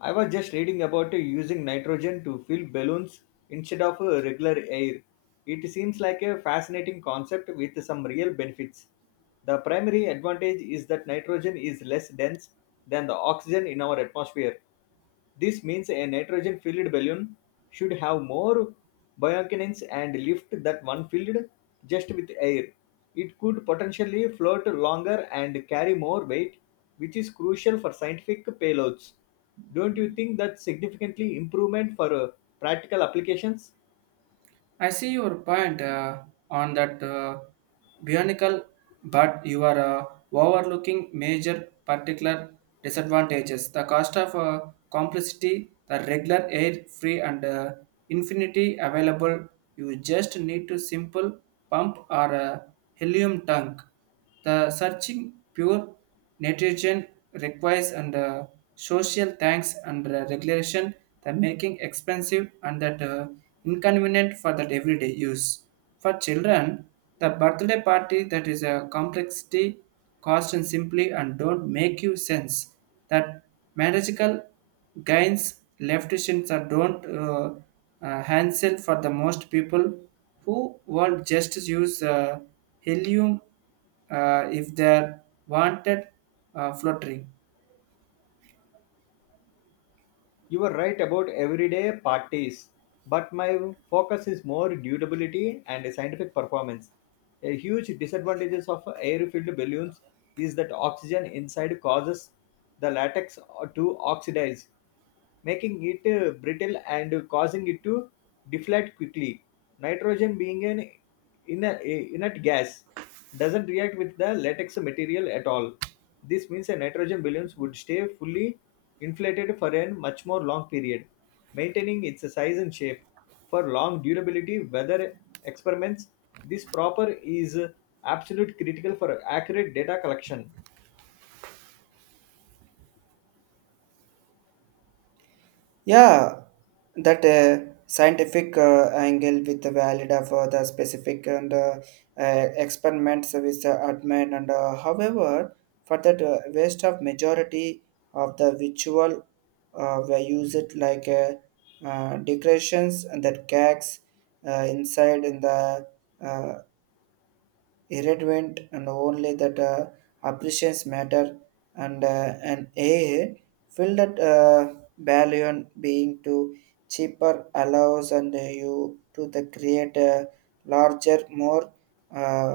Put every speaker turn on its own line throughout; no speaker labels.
I was just reading about using nitrogen to fill balloons instead of regular air. It seems like a fascinating concept with some real benefits. The primary advantage is that nitrogen is less dense than the oxygen in our atmosphere, this means a nitrogen filled balloon should have more buoyancy and lift that one filled just with air. It could potentially float longer and carry more weight, which is crucial for scientific payloads. Don't you think that's significantly improvement for practical applications?
I see your point on that bionicle, but you are overlooking major particular disadvantages. The cost of complexity, the regular air free and infinity available. You just need to simple pump or a helium tank. The searching pure nitrogen requires under social tanks and regulation, the making expensive and that inconvenient for that everyday use. For children, the birthday party that is a complexity cost and simply and don't make you sense that magical gains leftists are don't handle for the most people who will just use helium if they wanted fluttering.
You were right about everyday parties, but my focus is more durability and scientific performance. A huge disadvantages of air-filled balloons is that oxygen inside causes the latex to oxidize, making it brittle and causing it to deflate quickly. Nitrogen being an inert gas doesn't react with the latex material at all. This means a nitrogen balloons would stay fully inflated for a much more long period, maintaining its size and shape. For long durability weather experiments, this proper is absolute critical for accurate data collection.
Yeah, that scientific angle with the valid of the specific and experiments with the admin and however for that waste of majority of the ritual we use it like decorations and that gags inside in the uh, irrelevant and only that appreciations matter and an a filled that balloon being too cheaper allows and you to the create a larger more uh,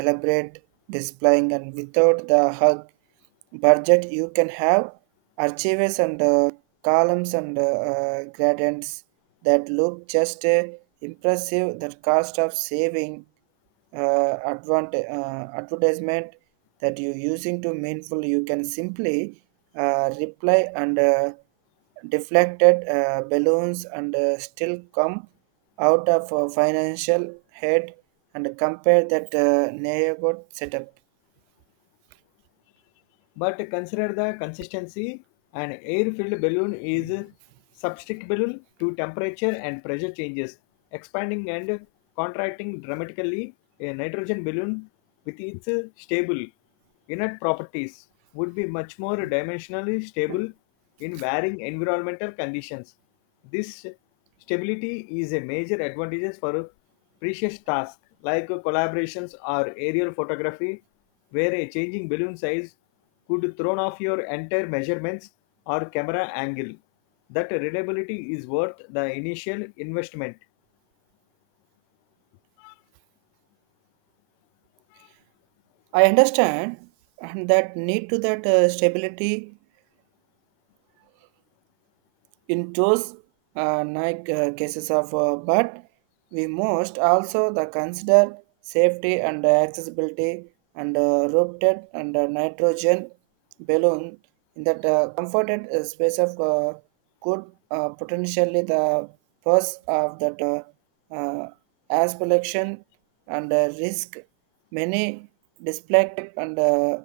elaborate displaying and without the hug budget you can have archives and columns and gradients that look just impressive. That cost of saving advertisement that you're using to meaningful, you can simply reply and deflected balloons and still come out of a financial head and compare that neighborhood setup.
But consider the consistency. An air-filled balloon is susceptible to temperature and pressure changes, expanding and contracting dramatically. A nitrogen balloon, with its stable inert properties, would be much more dimensionally stable in varying environmental conditions. This stability is a major advantage for precious tasks like collaborations or aerial photography, where a changing balloon size could thrown off your entire measurements or camera angle. That reliability is worth the initial investment.
I understand and that need to that stability in those nine cases of, but we must also the consider safety and accessibility and roped and nitrogen balloon in that comforted space of could potentially the purse of that. Uh, as production and risk many dysplectic and uh,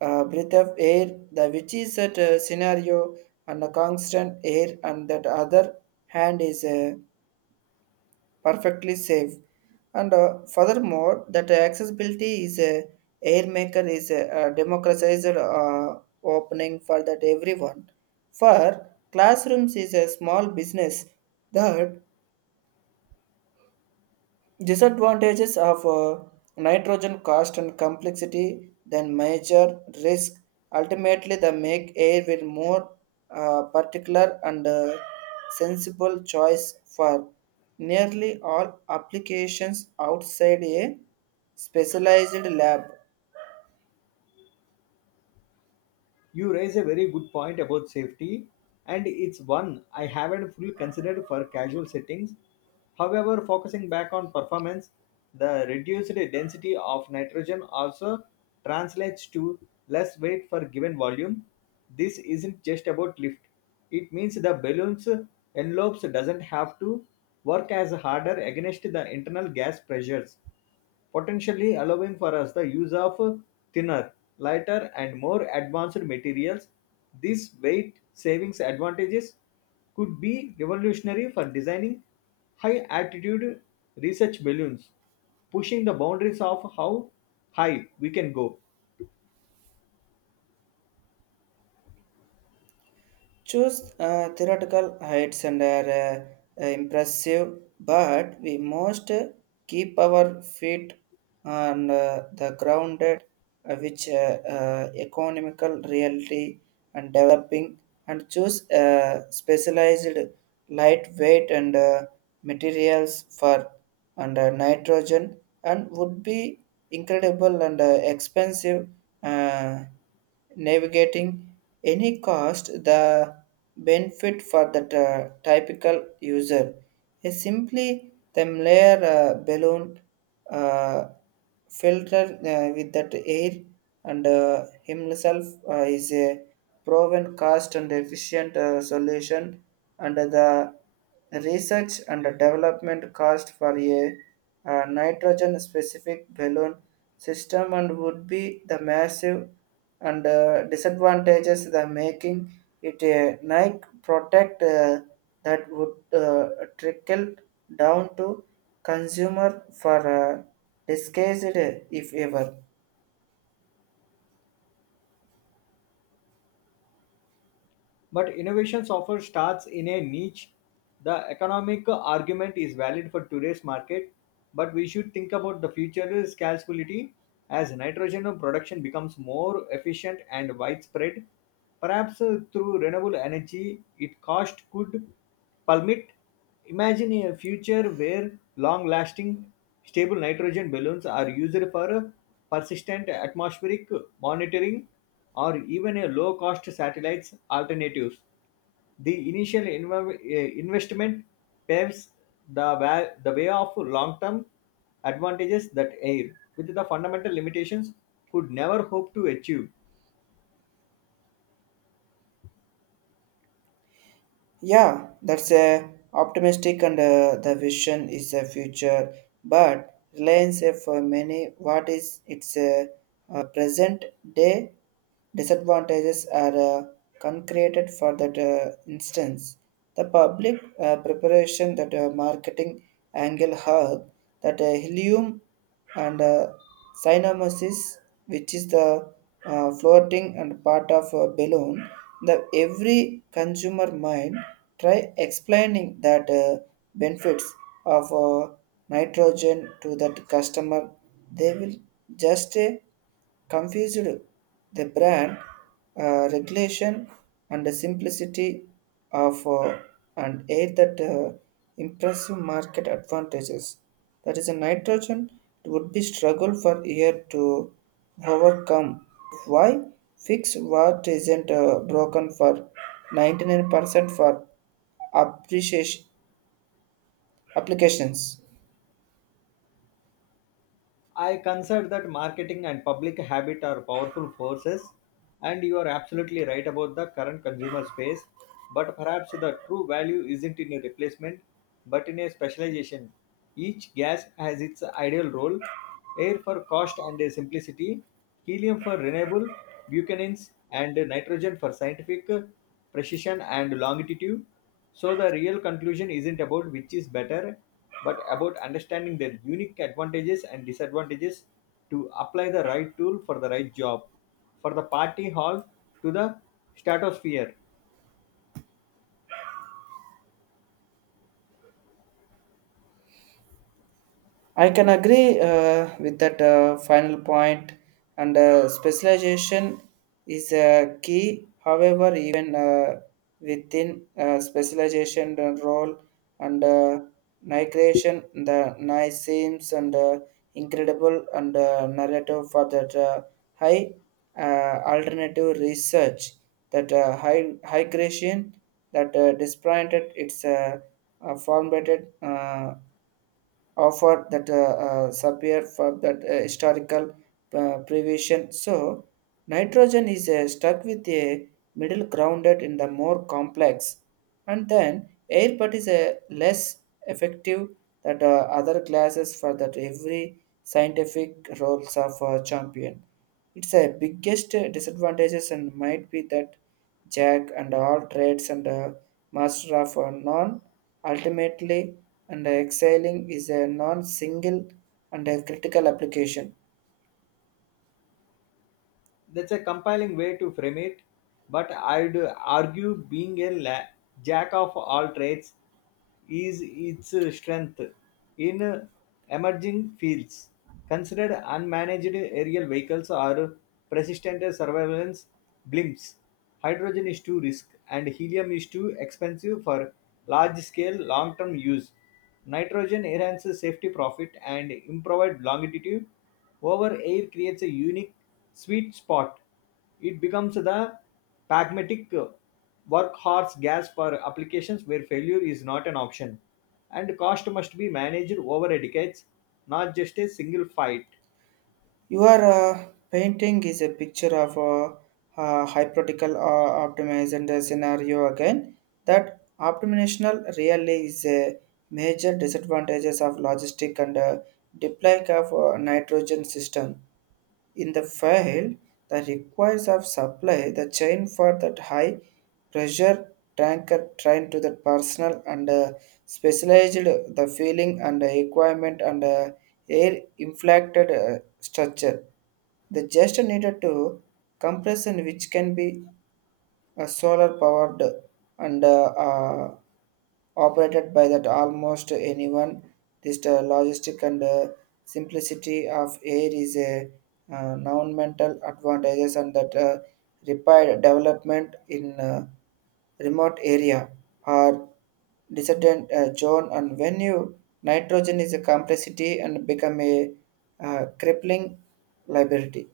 uh, breath of air the which is that scenario and a constant air and that other hand is perfectly safe and furthermore that accessibility is a air maker is a democratized opening for that everyone for classrooms is a small business that disadvantages of nitrogen cost and complexity then major risk. Ultimately, the make air will more particular and sensible choice for nearly all applications outside a specialized lab.
You raise a very good point about safety, and it's one I haven't fully considered for casual settings. However, focusing back on performance, the reduced density of nitrogen also translates to less weight for given volume. This isn't just about lift. It means the balloon's envelopes doesn't have to work as harder against the internal gas pressures potentially allowing for us the use of thinner, lighter, and more advanced materials. These weight savings advantages could be revolutionary for designing high altitude research balloons, pushing the boundaries of how high we can go.
Choose theoretical heights and are impressive, but we must keep our feet on the grounded, which economical reality and developing, and choose specialized lightweight and materials for and nitrogen and would be incredible and expensive. Uh, navigating any cost the benefit for the typical user is simply them layer balloon uh, filter with that air and himself is a proven cost and efficient solution under the research and development cost for a, nitrogen specific balloon system and would be the massive and disadvantages the making it a nike product that would uh, trickle down to consumer for disguised if ever.
But innovations often starts in a niche. The economic argument is valid for today's market, but we should think about the future scalability as nitrogen production becomes more efficient and widespread. Perhaps through renewable energy, its cost could plummet. Imagine a future where long lasting, stable nitrogen balloons are used for persistent atmospheric monitoring or even a low cost satellites alternatives. The investment paves the way of long term advantages that air, with the fundamental limitations, could never hope to achieve.
Yeah, that's a optimistic and the vision is a future, but reliance for many what is its present day disadvantages are concreted for that instance. The public preparation that marketing angle hub that helium and cyanomesis, which is the floating and part of a balloon. The every consumer mind try explaining that benefits of nitrogen to that customer. They will just confused the brand regulation and the simplicity of and aid that impressive market advantages. That is a nitrogen it would be struggle for year to overcome. Why fix what isn't broken for 99% for appreciation applications?
I consider that marketing and public habit are powerful forces, and you are absolutely right about the current consumer space. But perhaps the true value isn't in a replacement, but in a specialization. Each gas has its ideal role air for cost and simplicity, helium for renewable, buchanins, and nitrogen for scientific precision and longitude. So, the real conclusion isn't about which is better, but about understanding their unique advantages and disadvantages to apply the right tool for the right job, for the party hall to the stratosphere.
I can agree with that final point, and specialization is a key. However, even within specialization role and migration, the nice seems and incredible and narrative for that high alternative research that high creation that disappointed its formatted. Offer that superior for that historical prevision. So nitrogen is stuck with a middle grounded in the more complex, and then air but is a less effective that other classes for that every scientific roles of champion. It's a biggest disadvantages and might be that Jack and all trades and master of none ultimately and exhaling is a non-single and a critical application.
That's a compelling way to frame it, but I'd argue being a jack of all trades is its strength in emerging fields. Considered unmanaged aerial vehicles or persistent surveillance blimps. Hydrogen is too risk and helium is too expensive for large scale long term use. Nitrogen enhances safety profit and improved longevity. Over air creates a unique sweet spot. It becomes the pragmatic workhorse gas for applications where failure is not an option. And cost must be managed over decades, not just a single fight.
Your painting is a picture of a hypothetical optimized and a scenario again. That optimizational really is a major disadvantages of logistic and deploy of nitrogen system in the fail, the requires of supply the chain for that high pressure tanker train to the personal and specialized the feeling and equipment and air inflected structure. They just needed to compression which can be solar powered and operated by that almost anyone. This the logistic and simplicity of air is a non advantages and that required development in remote area or dissident zone and when you nitrogen is a complexity and become a crippling liability.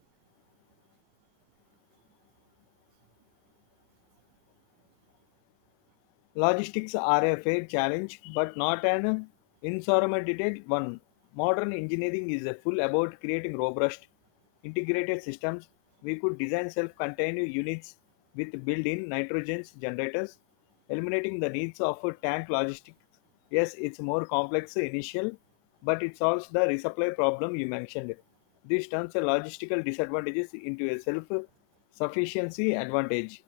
Logistics are a fair challenge, but not an insurmountable one. Modern engineering is a full about creating robust, integrated systems. We could design self-contained units with built-in nitrogen generators, eliminating the needs of a tank logistics. Yes, it's more complex initial, but it solves the resupply problem you mentioned. This turns a logistical disadvantages into a self-sufficiency advantage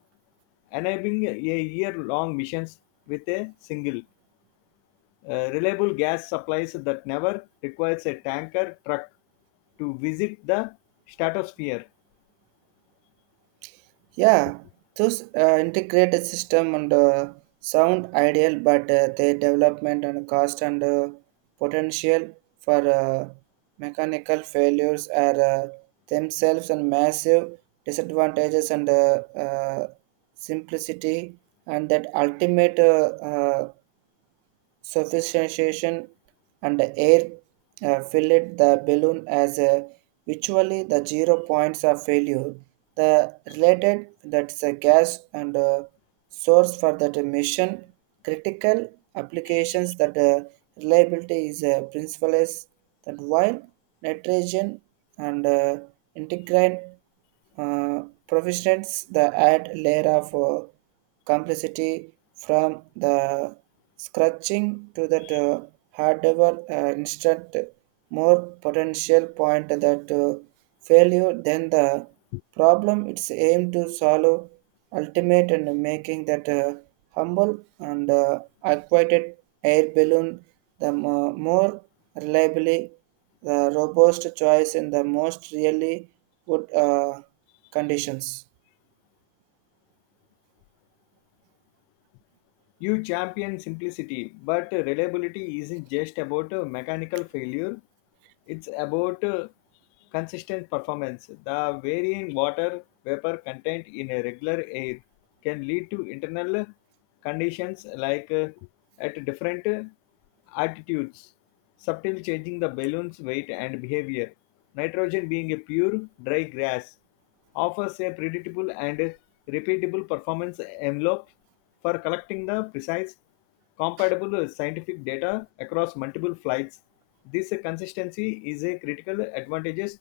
enabling a year-long missions with a single reliable gas supplies that never requires a tanker truck to visit the stratosphere.
Yeah, those integrated system and sound ideal, but their development and cost and potential for mechanical failures are themselves and massive disadvantages and simplicity, and that ultimate sophistication and air filled the balloon as a virtually the 0 points of failure. The related that's a gas and a source for that mission critical applications that reliability is a principle is that while nitrogen and integrant professionals the add layer of complexity from the scratching to that hardware instant more potential point that failure than the problem it's aim to solve ultimate and making that humble and acquainted air balloon the more reliably the robust choice and the most really would conditions
You champion simplicity, but reliability isn't just about mechanical failure, it's about consistent performance. The varying water vapor content in a regular air can lead to internal conditions like at different altitudes, subtle changing the balloon's weight and behavior. Nitrogen being a pure, dry gas offers a predictable and repeatable performance envelope for collecting the precise, compatible scientific data across multiple flights. This consistency is a critical advantage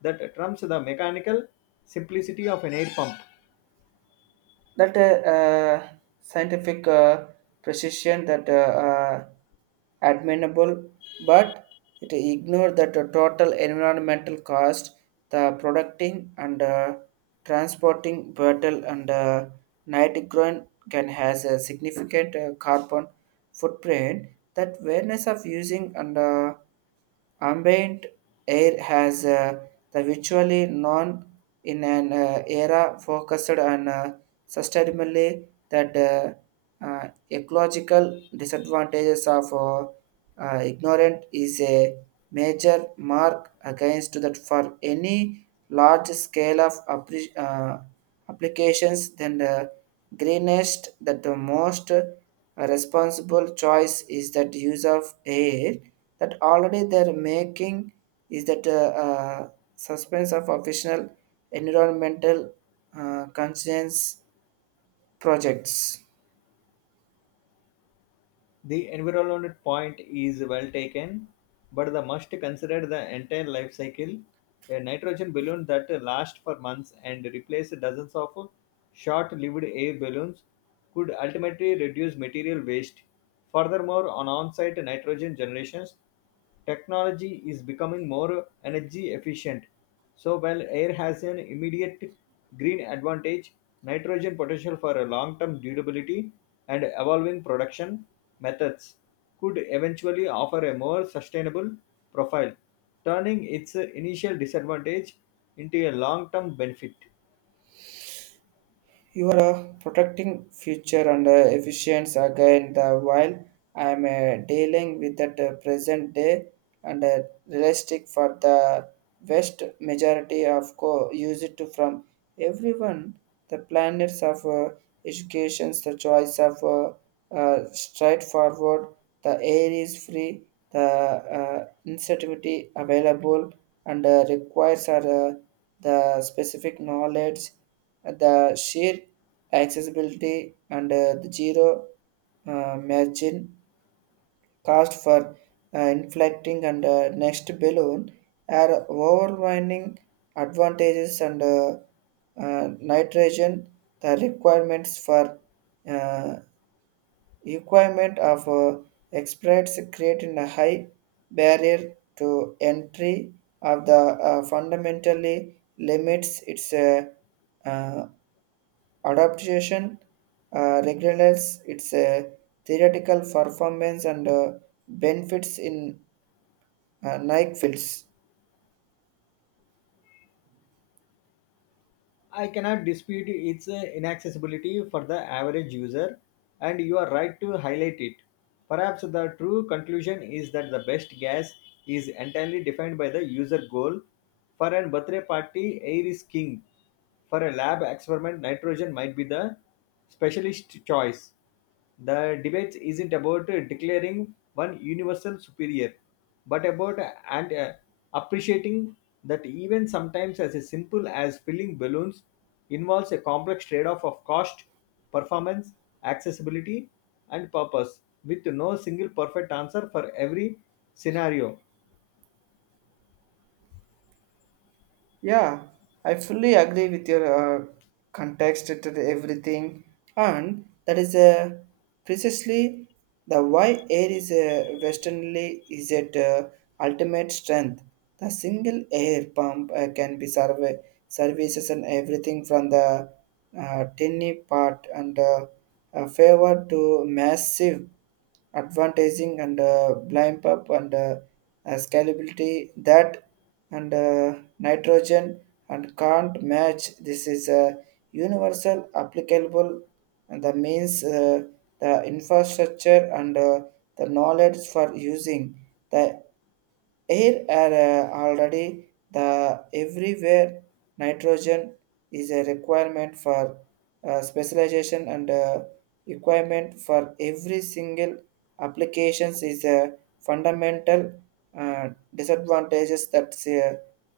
that trumps the mechanical simplicity of an air pump.
that scientific precision that uh, admirable but it ignore that the total environmental cost the producting and transporting brittle and nitrile can has a significant carbon footprint that awareness of using and ambient air has the virtually non in an era focused on sustainability that ecological disadvantages of ignorant is a major mark against that for any large scale of applications than the greenest that the most a responsible choice is that use of air that already they're making is that uh, suspense of official environmental conscience projects.
The environment point is well taken, but the must consider the entire life cycle. A nitrogen balloon that lasts for months and replaces dozens of short-lived air balloons could ultimately reduce material waste. Furthermore, on on-site nitrogen generations, technology is becoming more energy efficient so while air has an immediate green advantage, nitrogen potential for a long-term durability and evolving production methods could eventually offer a more sustainable profile, turning its initial disadvantage into a long-term benefit.
You are protecting future and efficiency again the while I am dealing with the present day and realistic for the vast majority of use it to from everyone the planets of educations the choice of straightforward, the air is free, the insensitivity available, and requires are, the specific knowledge, the sheer accessibility, and the zero margin cost for inflating and next balloon are overwhelming advantages and nitrogen the requirements for uh, requirement of experts creating a high barrier to entry of the fundamentally limits its uh, adaptation regulates its theoretical performance and benefits in nike fields.
I cannot dispute its inaccessibility for the average user, and you are right to highlight it. Perhaps the true conclusion is that the best gas is entirely defined by the user goal. For a birthday party, air is king. For a lab experiment, nitrogen might be the specialist choice. The debate isn't about declaring one universal superior, but about and appreciating that even sometimes as simple as filling balloons involves a complex trade-off of cost, performance, accessibility, and purpose, with no single perfect answer for every scenario.
Yeah, I fully agree with your context to the everything, and that is precisely the why air is westernly is at ultimate strength. The single air pump can be survey services and everything from the tiny part and favor to massive advantaging and blind up and scalability that and nitrogen and can't match this is a universal applicable and that means the infrastructure and the knowledge for using the air are already the everywhere nitrogen is a requirement for specialization and requirement for every single applications is a fundamental disadvantages that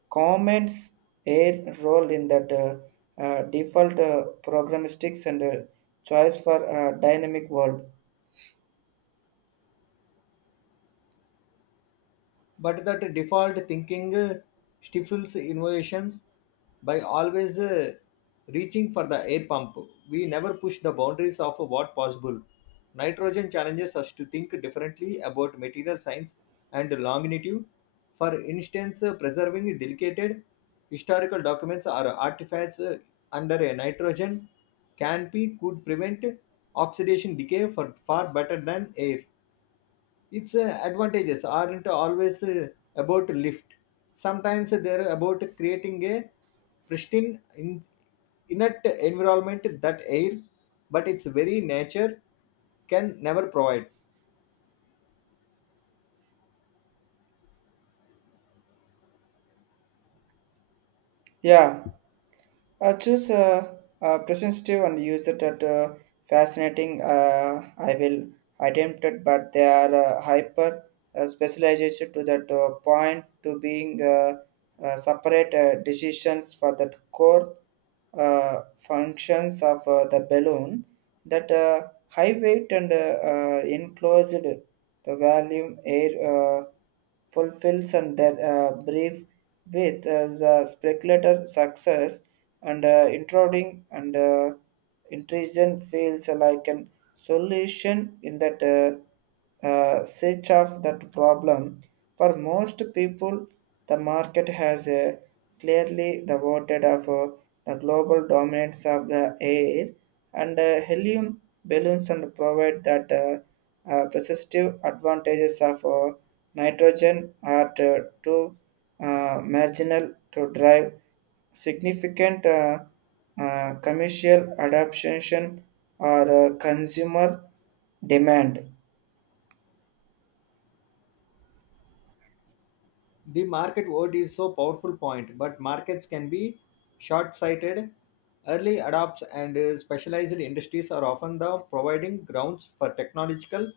comments air role in that default programistics and choice for dynamic world.
But that default thinking stifles innovations by always reaching for the air pump, we never push the boundaries of what possible. Nitrogen challenges us to think differently about material science and longevity, for instance preserving delicate historical documents or artifacts under a nitrogen canopy could prevent oxidation decay for far better than air. Its advantages aren't always about lift, sometimes they're about creating a pristine in- inert environment that air, but its very nature, can never provide.
Yeah. Choose a presentative and use it at fascinating. I will attempt it, but they are hyper specialization to that point to being separate decisions for that core functions of the balloon that high weight and enclosed the volume air fulfills and that brief with the speculator success and intruding and intrusion feels like an solution in that search of that problem for most people, the market has clearly the voted of the global dominance of the air and helium balloons and provide that persistive advantages of nitrogen are too marginal to drive significant commercial adaptation or consumer demand.
The market word is so powerful point, but markets can be short-sighted. Early adopts and specialized industries are often the providing grounds for technological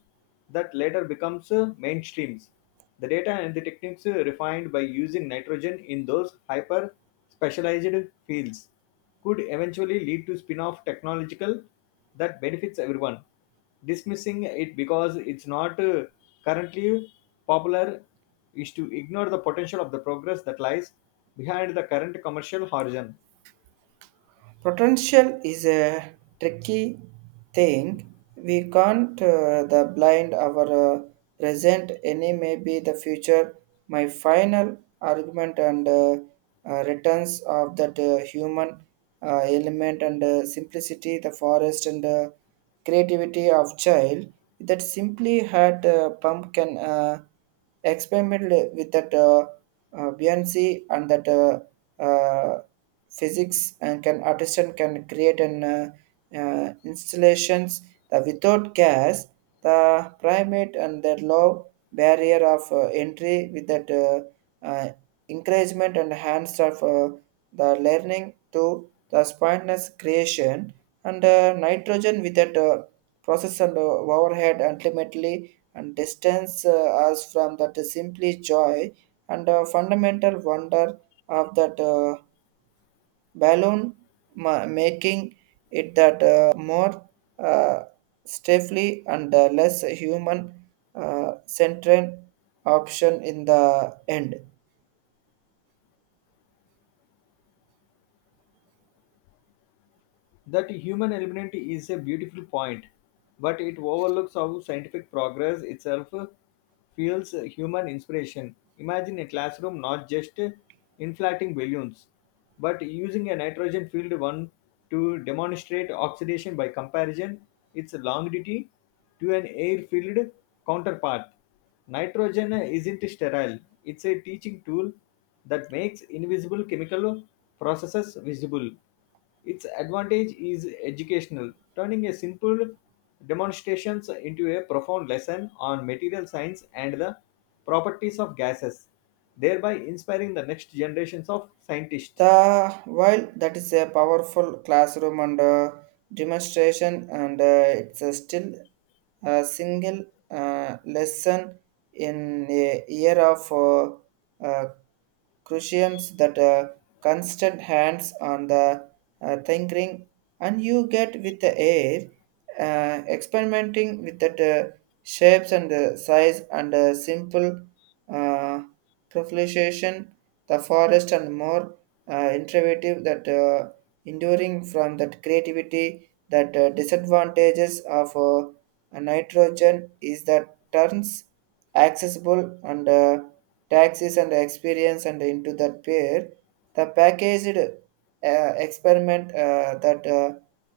that later becomes mainstreams. The data and the techniques refined by using nitrogen in those hyper specialized fields could eventually lead to spin-off technological that benefits everyone. Dismissing it because it's not currently popular is to ignore the potential of the progress that lies behind the current commercial horizon.
Potential is a tricky thing. We can't the blind our present any may be the future. My final argument and returns of that human element and simplicity, the forest and creativity of child that simply had pumpkin. Experiment with that Beyonce and that uh, physics and can artisan can create an installations that without gas the primate and that low barrier of entry with that encouragement and hands of the learning to the spontaneous creation and nitrogen with that process and overhead ultimately and distance us from that simply joy and fundamental wonder of that balloon making it that more uh, stiffly and less human centered option in the end.
That human element is a beautiful point, but it overlooks how scientific progress itself fuels human inspiration. Imagine a classroom not just inflating balloons, but using a nitrogen filled one to demonstrate oxidation by comparison, its longevity to an air filled counterpart. Nitrogen isn't sterile, it's a teaching tool that makes invisible chemical processes visible. Its advantage is educational, turning a simple demonstrations into a profound lesson on material science and the properties of gases, thereby inspiring the next generations of scientists.
The while that is a powerful classroom and demonstration and it's still a single lesson in a year of uh, cruciums that constant hands on the thinking and you get with the air experimenting with that shapes and the size and simple uh, proliferation the forest and more innovative that enduring from that creativity that disadvantages of nitrogen is that turns accessible and taxis and experience and into that pair the packaged experiment uh, that uh,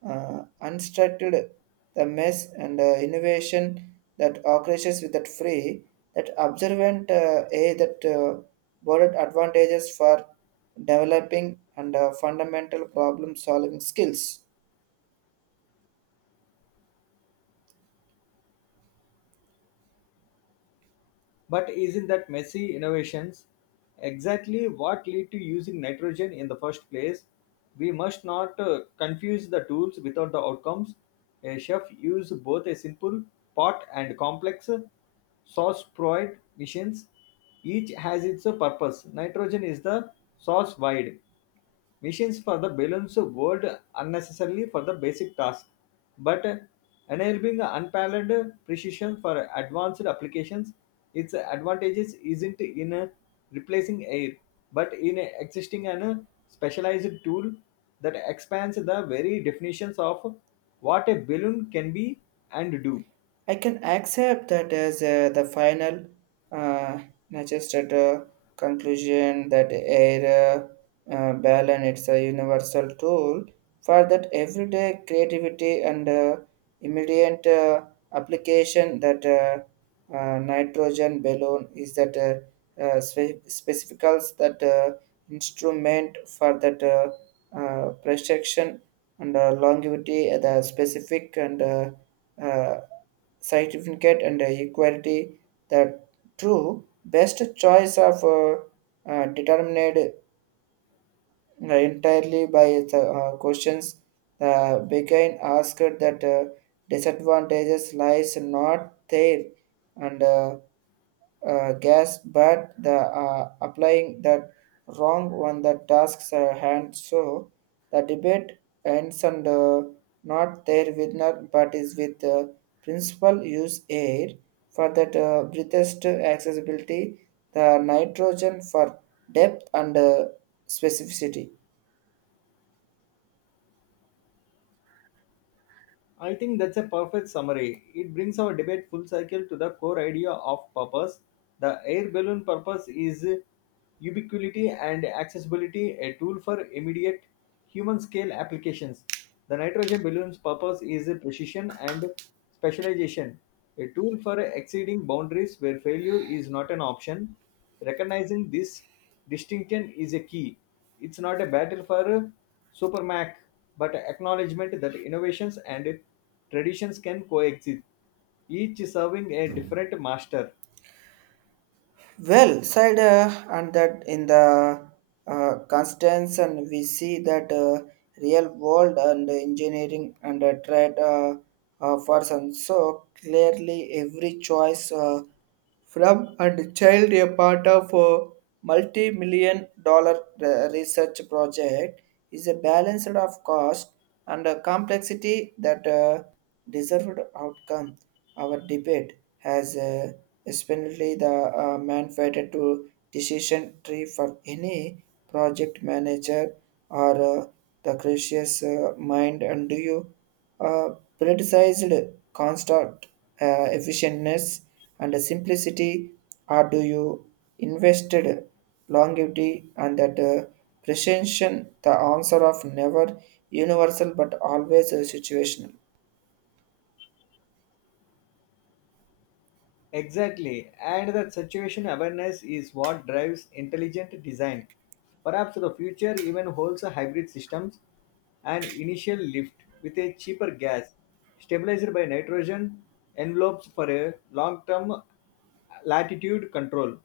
uh, unstructured the mess and innovation that occurs with that free that observant a that borrowed advantages for developing and fundamental problem solving skills.
But isn't that messy innovations exactly what lead to using nitrogen in the first place? We must not confuse the tools without the outcomes. A chef uses both a simple pot and complex sauce proid missions. Each has its purpose. Nitrogen is the sauce wide. Machines for the balance world unnecessarily for the basic task, but enabling unparalleled precision for advanced applications. Its advantages isn't in replacing air, but in existing and specialized tool that expands the very definitions of what a balloon can be and do.
I can accept that as the final, uh, not just at a conclusion that air balance it's a universal tool for that everyday creativity and immediate application that nitrogen balloon is that specificals that instrument for that projection and longevity at the specific and uh, certificate and equality the true best choice of determined entirely by the questions the begin asked that disadvantages lies not there and gas but the applying that wrong one the tasks are hand so the debate ends and not their winner but is with the principal use air for that breathest accessibility the nitrogen for depth and specificity.
I think that's a perfect summary. It brings our debate full circle to the core idea of purpose. The air balloon purpose is ubiquity and accessibility, a tool for immediate human scale applications. The nitrogen balloon's purpose is precision and specialization, a tool for exceeding boundaries where failure is not an option. Recognizing this distinction is a key. It's not a battle for supermac, but acknowledgement that innovations and traditions can coexist, each serving a different master.
Well said, and that in the Constance, and we see that real world and engineering and trade person. So clearly, every choice from and child a part of a multi-million dollar research project is a balanced of cost and complexity that. Deserved outcome. Our debate has especially the man to decision tree for any project manager or the gracious mind and do you uh, politicized construct efficientness and simplicity or do you invested longevity and that presentation the answer of never universal but always situational.
Exactly, and that situation awareness is what drives intelligent design. Perhaps the future even holds a hybrid systems, an initial lift with a cheaper gas, stabilized by nitrogen envelopes for a long-term latitude control.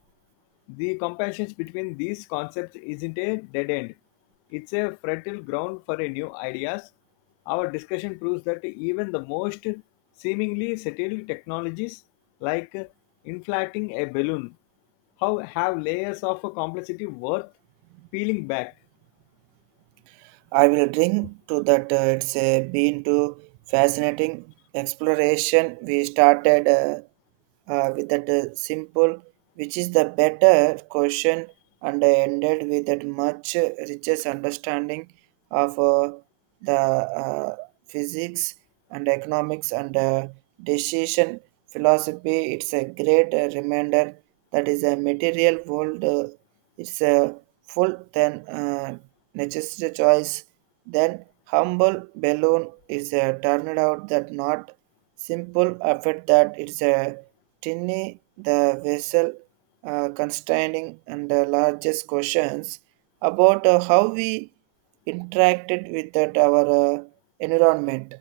The comparisons between these concepts isn't a dead end. It's a fertile ground for a new ideas. Our discussion proves that even the most seemingly settled technologies like inflating a balloon how have layers of complexity worth peeling back.
I will drink to that. It's been to fascinating exploration. We started with that simple, which is the better question, and ended with that much richest understanding of the physics and economics and decision philosophy. It's a great reminder that is a material world. It's a full then necessity choice. Then humble balloon is a turned out that not simple effort that it's a tiny the vessel constraining and the largest questions about how we interacted with that our uh, environment.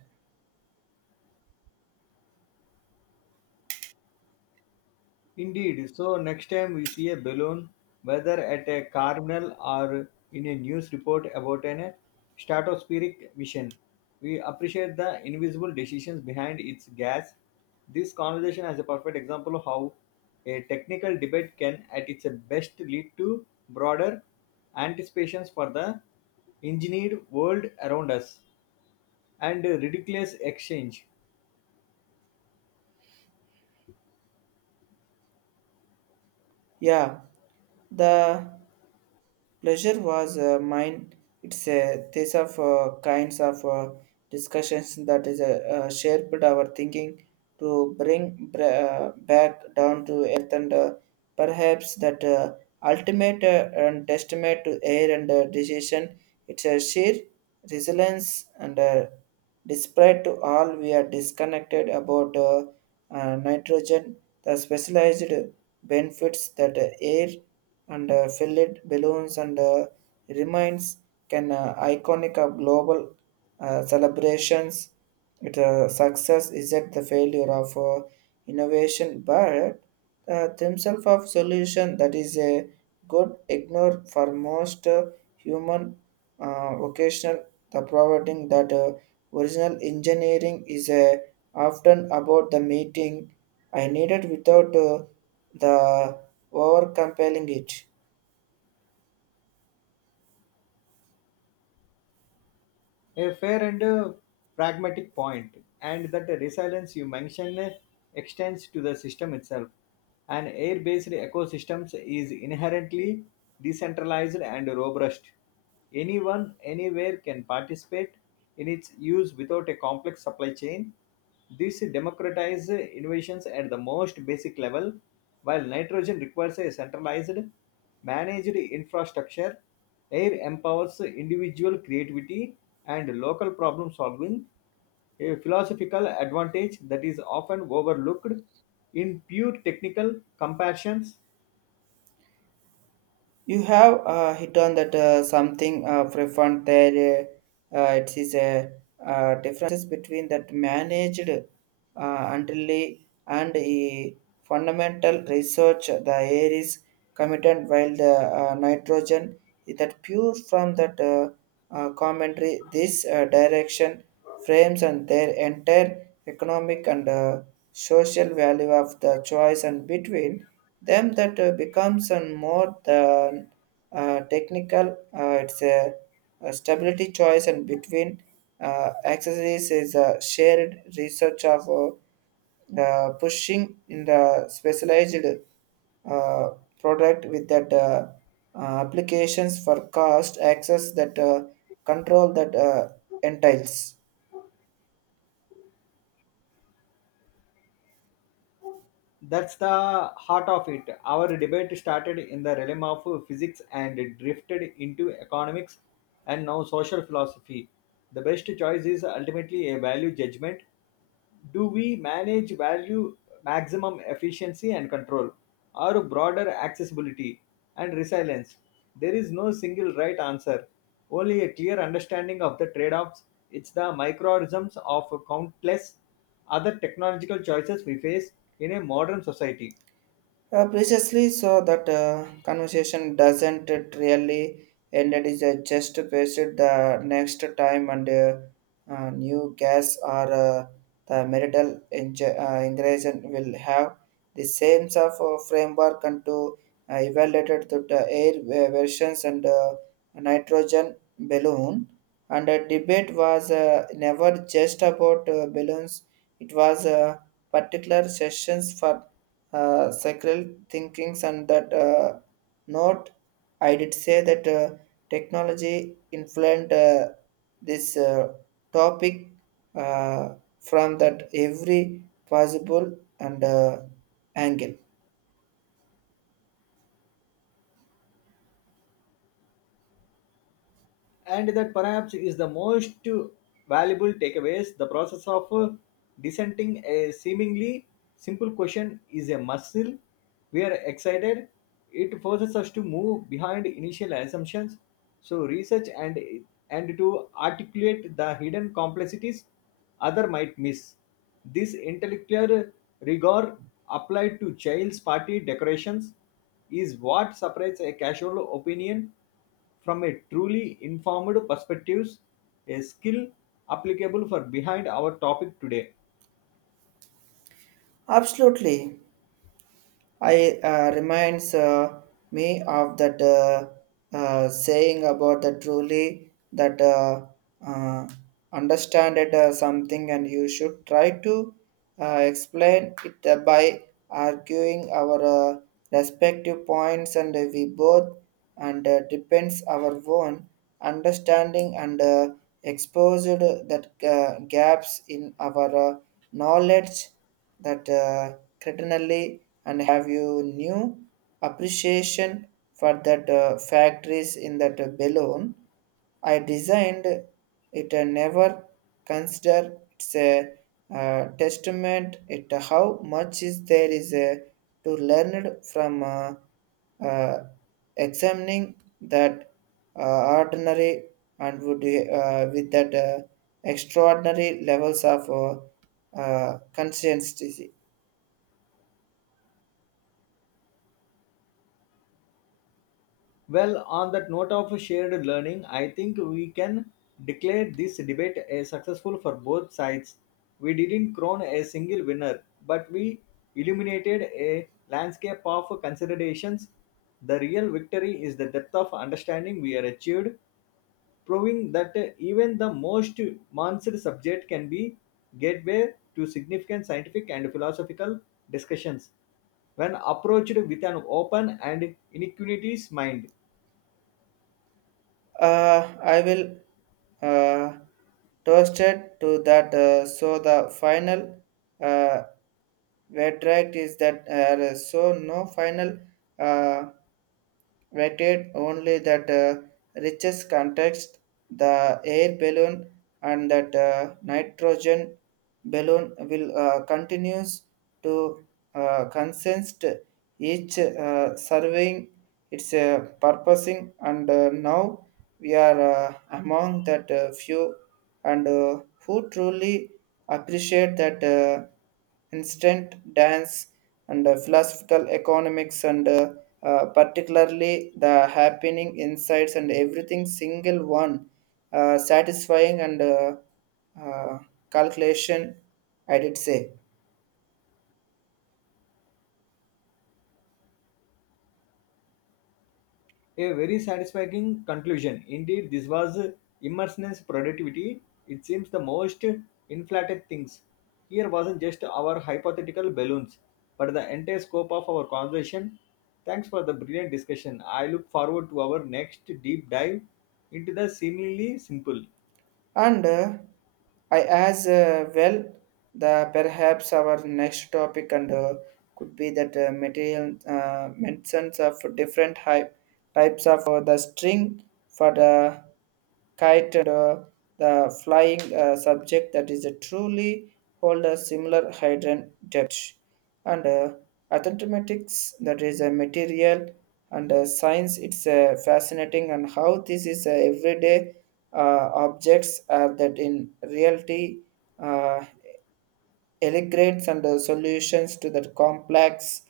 Indeed. So next time we see a balloon, whether at a carnival or in a news report about an stratospheric mission, we appreciate the invisible decisions behind its gas. This conversation has a perfect example of how a technical debate can, at its best, lead to broader anticipations for the engineered world around us and ridiculous exchange.
Yeah, the Pleasure was mine. It's a these of kinds of discussions that is shaped our thinking to bring back down to earth and perhaps that ultimate and testament to air and decision. It's a sheer resilience and despite to all we are disconnected about nitrogen, the specialized benefits that air and fillet balloons and remains can iconic of global celebrations. It success is at the failure of innovation, but themselves of solution that is a could ignore for most human vocational the providing that original engineering is often about the meeting I needed without the over it.
A fair and pragmatic point, and that resilience you mentioned extends to the system itself. An air based ecosystem is inherently decentralized and robust. Anyone, anywhere can participate in its use without a complex supply chain. This democratizes innovations at the most basic level, while nitrogen requires a centralized, managed infrastructure. Air empowers individual creativity and local problem solving, a philosophical advantage that is often overlooked in pure technical comparisons.
You have hit on that something profound there. It is a differences between that managed until and a fundamental research the air is committed while the nitrogen is that pure from that commentary this direction frames and their entire economic and social value of the choice and between them that becomes and more than technical it's a stability choice and between accessories is a shared research of pushing in the specialized uh, product with that applications for cost access that control that entails.
That's the heart of it. Our debate started in the realm of physics and drifted into economics and now social philosophy. The best choice is ultimately a value judgment. Do we manage value maximum efficiency and control, or broader accessibility and resilience? There is no single right answer, only a clear understanding of the trade offs. It's the microorganisms of countless other technological choices we face in a modern society.
Precisely so that conversation doesn't it really end it is just pasted the next time and new gas or the marital ingredient will have the same sort of framework and to evaluated to the air versions and nitrogen balloon and the debate was never just about balloons it was particular sessions for sacral thinkings and that note I did say that technology influenced this topic uh, from that every possible and angle.
And that perhaps is the most valuable takeaways the process of dissenting a seemingly simple question is a muscle we are excited. It forces us to move behind initial assumptions so research and to articulate the hidden complexities other might miss. This intellectual rigor applied to child's party decorations is what separates a casual opinion from a truly informed perspective, a skill applicable for behind our topic today.
Absolutely. I reminds me of that saying about the truly that uh, understand it something and you should try to explain it by arguing our respective points and we both and depends our own understanding and exposed that gaps in our knowledge that certainly and have you new appreciation for that factories in that balloon I designed it never consider it's a testament it how much is there is a, to learn from uh, examining that ordinary and would with that extraordinary levels of consistency.
Well, on that note of shared learning, I think we can declare this debate a successful for both sides. We didn't crown a single winner, but we illuminated a landscape of considerations. The real victory is the depth of understanding we are achieved, proving that even the most monster subject can be gateway to significant scientific and philosophical discussions when approached with an open and iniquities mind.
I will uh, toast it to that. So the final uh, verdict is that so no final uh, vetted only that richest context, the air balloon and that nitrogen balloon will continues to consist each serving its purposing and now we are among that few and who truly appreciate that instant dance and philosophical economics and particularly the happening insights and everything single one satisfying and uh, calculation I did say.
A very satisfying conclusion. Indeed, this was immersiveness productivity. It seems the most inflated things. Here wasn't just our hypothetical balloons, but the entire scope of our conversation. Thanks for the brilliant discussion. I look forward to our next deep dive into the seemingly simple.
And I as well the perhaps our next topic and could be that material mentions of different hype, types of the string for the kite and the flying subject that is a truly hold a similar hydrogen depth and mathematics that is a material and science it's fascinating and how this is everyday objects are that in reality uh, integrates and solutions to the complex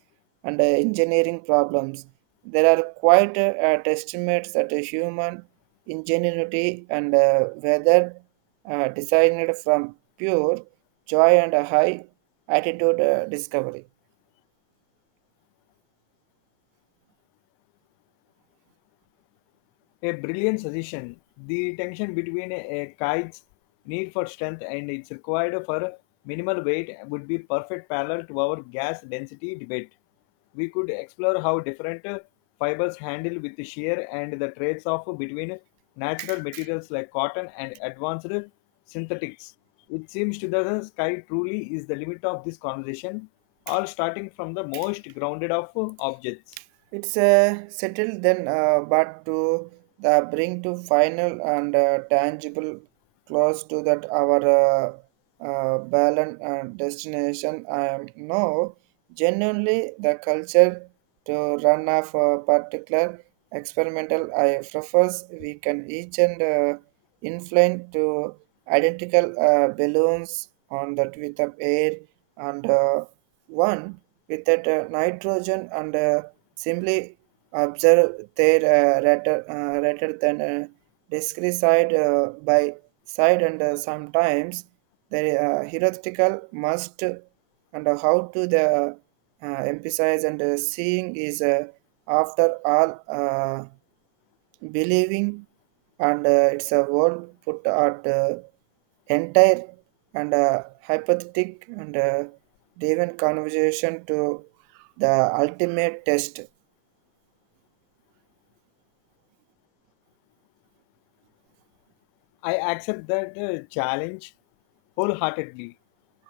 and engineering problems. There are quite testaments that a human ingenuity and whether designed from pure joy and a high attitude discovery.
A brilliant suggestion. The tension between a kite's need for strength and its required for minimal weight would be perfect parallel to our gas density debate. We could explore how different fibers handle with shear and the trades off between natural materials like cotton and advanced synthetics. It seems to the sky truly is the limit of this conversation, all starting from the most grounded of objects.
It's settled then, but to the bring to final and tangible close to that our balance and destination. I am no genuinely the culture to run off a particular experimental. I prefers we can each and inflate to identical balloons on that with the air and one with that nitrogen and. Simply observe their rather than discrete side by side, and sometimes the hierarchical must and how to the emphasize and seeing is after all believing and it's a world put at entire and hypothetic and driven conversation to the ultimate test.
I accept that challenge wholeheartedly.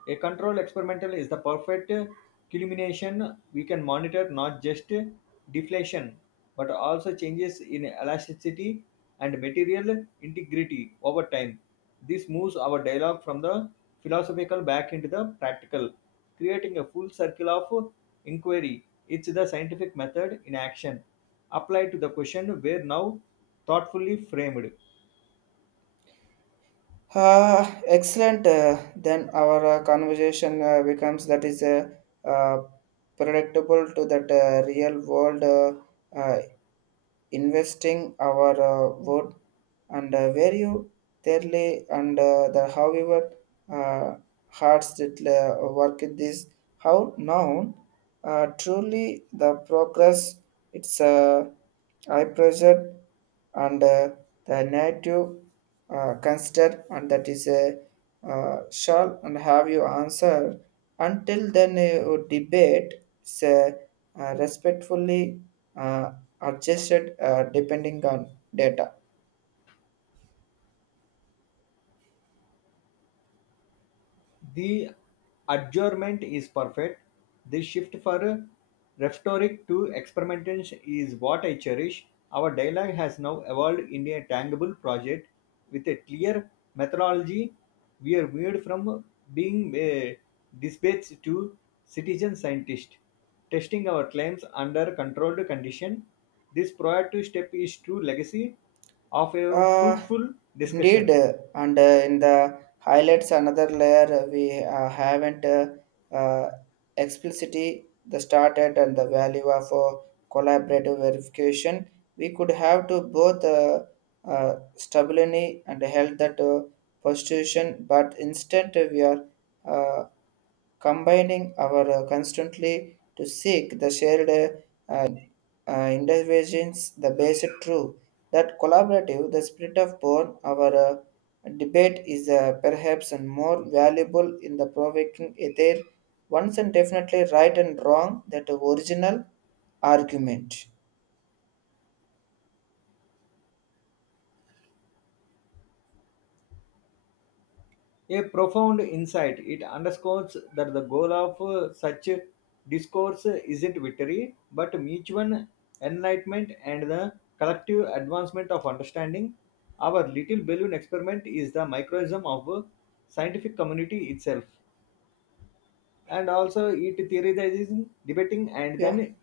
A control experimental is the perfect culmination. We can monitor not just deflation but also changes in elasticity and material integrity over time. This moves our dialogue from the philosophical back into the practical, creating a full circle of inquiry. It's the scientific method in action, applied to the question where now thoughtfully framed.
Excellent. Then our conversation becomes that is uh, predictable to that real world investing our wood and value dearly and the however uh, hearts that work at this how now truly the progress it's high pressure and the native consider and that is a shall and have you answer until then you debate it's respectfully uh, adjusted depending on data.
The adjournment is perfect. The shift for rhetoric to experimentation is what I cherish. Our dialogue has now evolved into a tangible project with a clear methodology. We are moved from being a dispatch to citizen scientists, testing our claims under controlled condition. This proactive step is true legacy of a
Uh,
fruitful
Indeed,
discussion.
and in the highlights another layer we haven't uh, explicitly the started and the value of collaborative verification. We could have to both stability and health that prostitution, but instead we are uh, combining our constantly to seek the shared uh, interventions the basic truth that collaborative the spirit of born our debate is perhaps and more valuable in the provoking ether once and definitely right and wrong that original argument.
A profound insight. It underscores that the goal of such discourse isn't victory, but mutual enlightenment and the collective advancement of understanding. Our little balloon experiment is the microcosm of scientific community itself, and also it theorizing, debating, and
Yeah.
then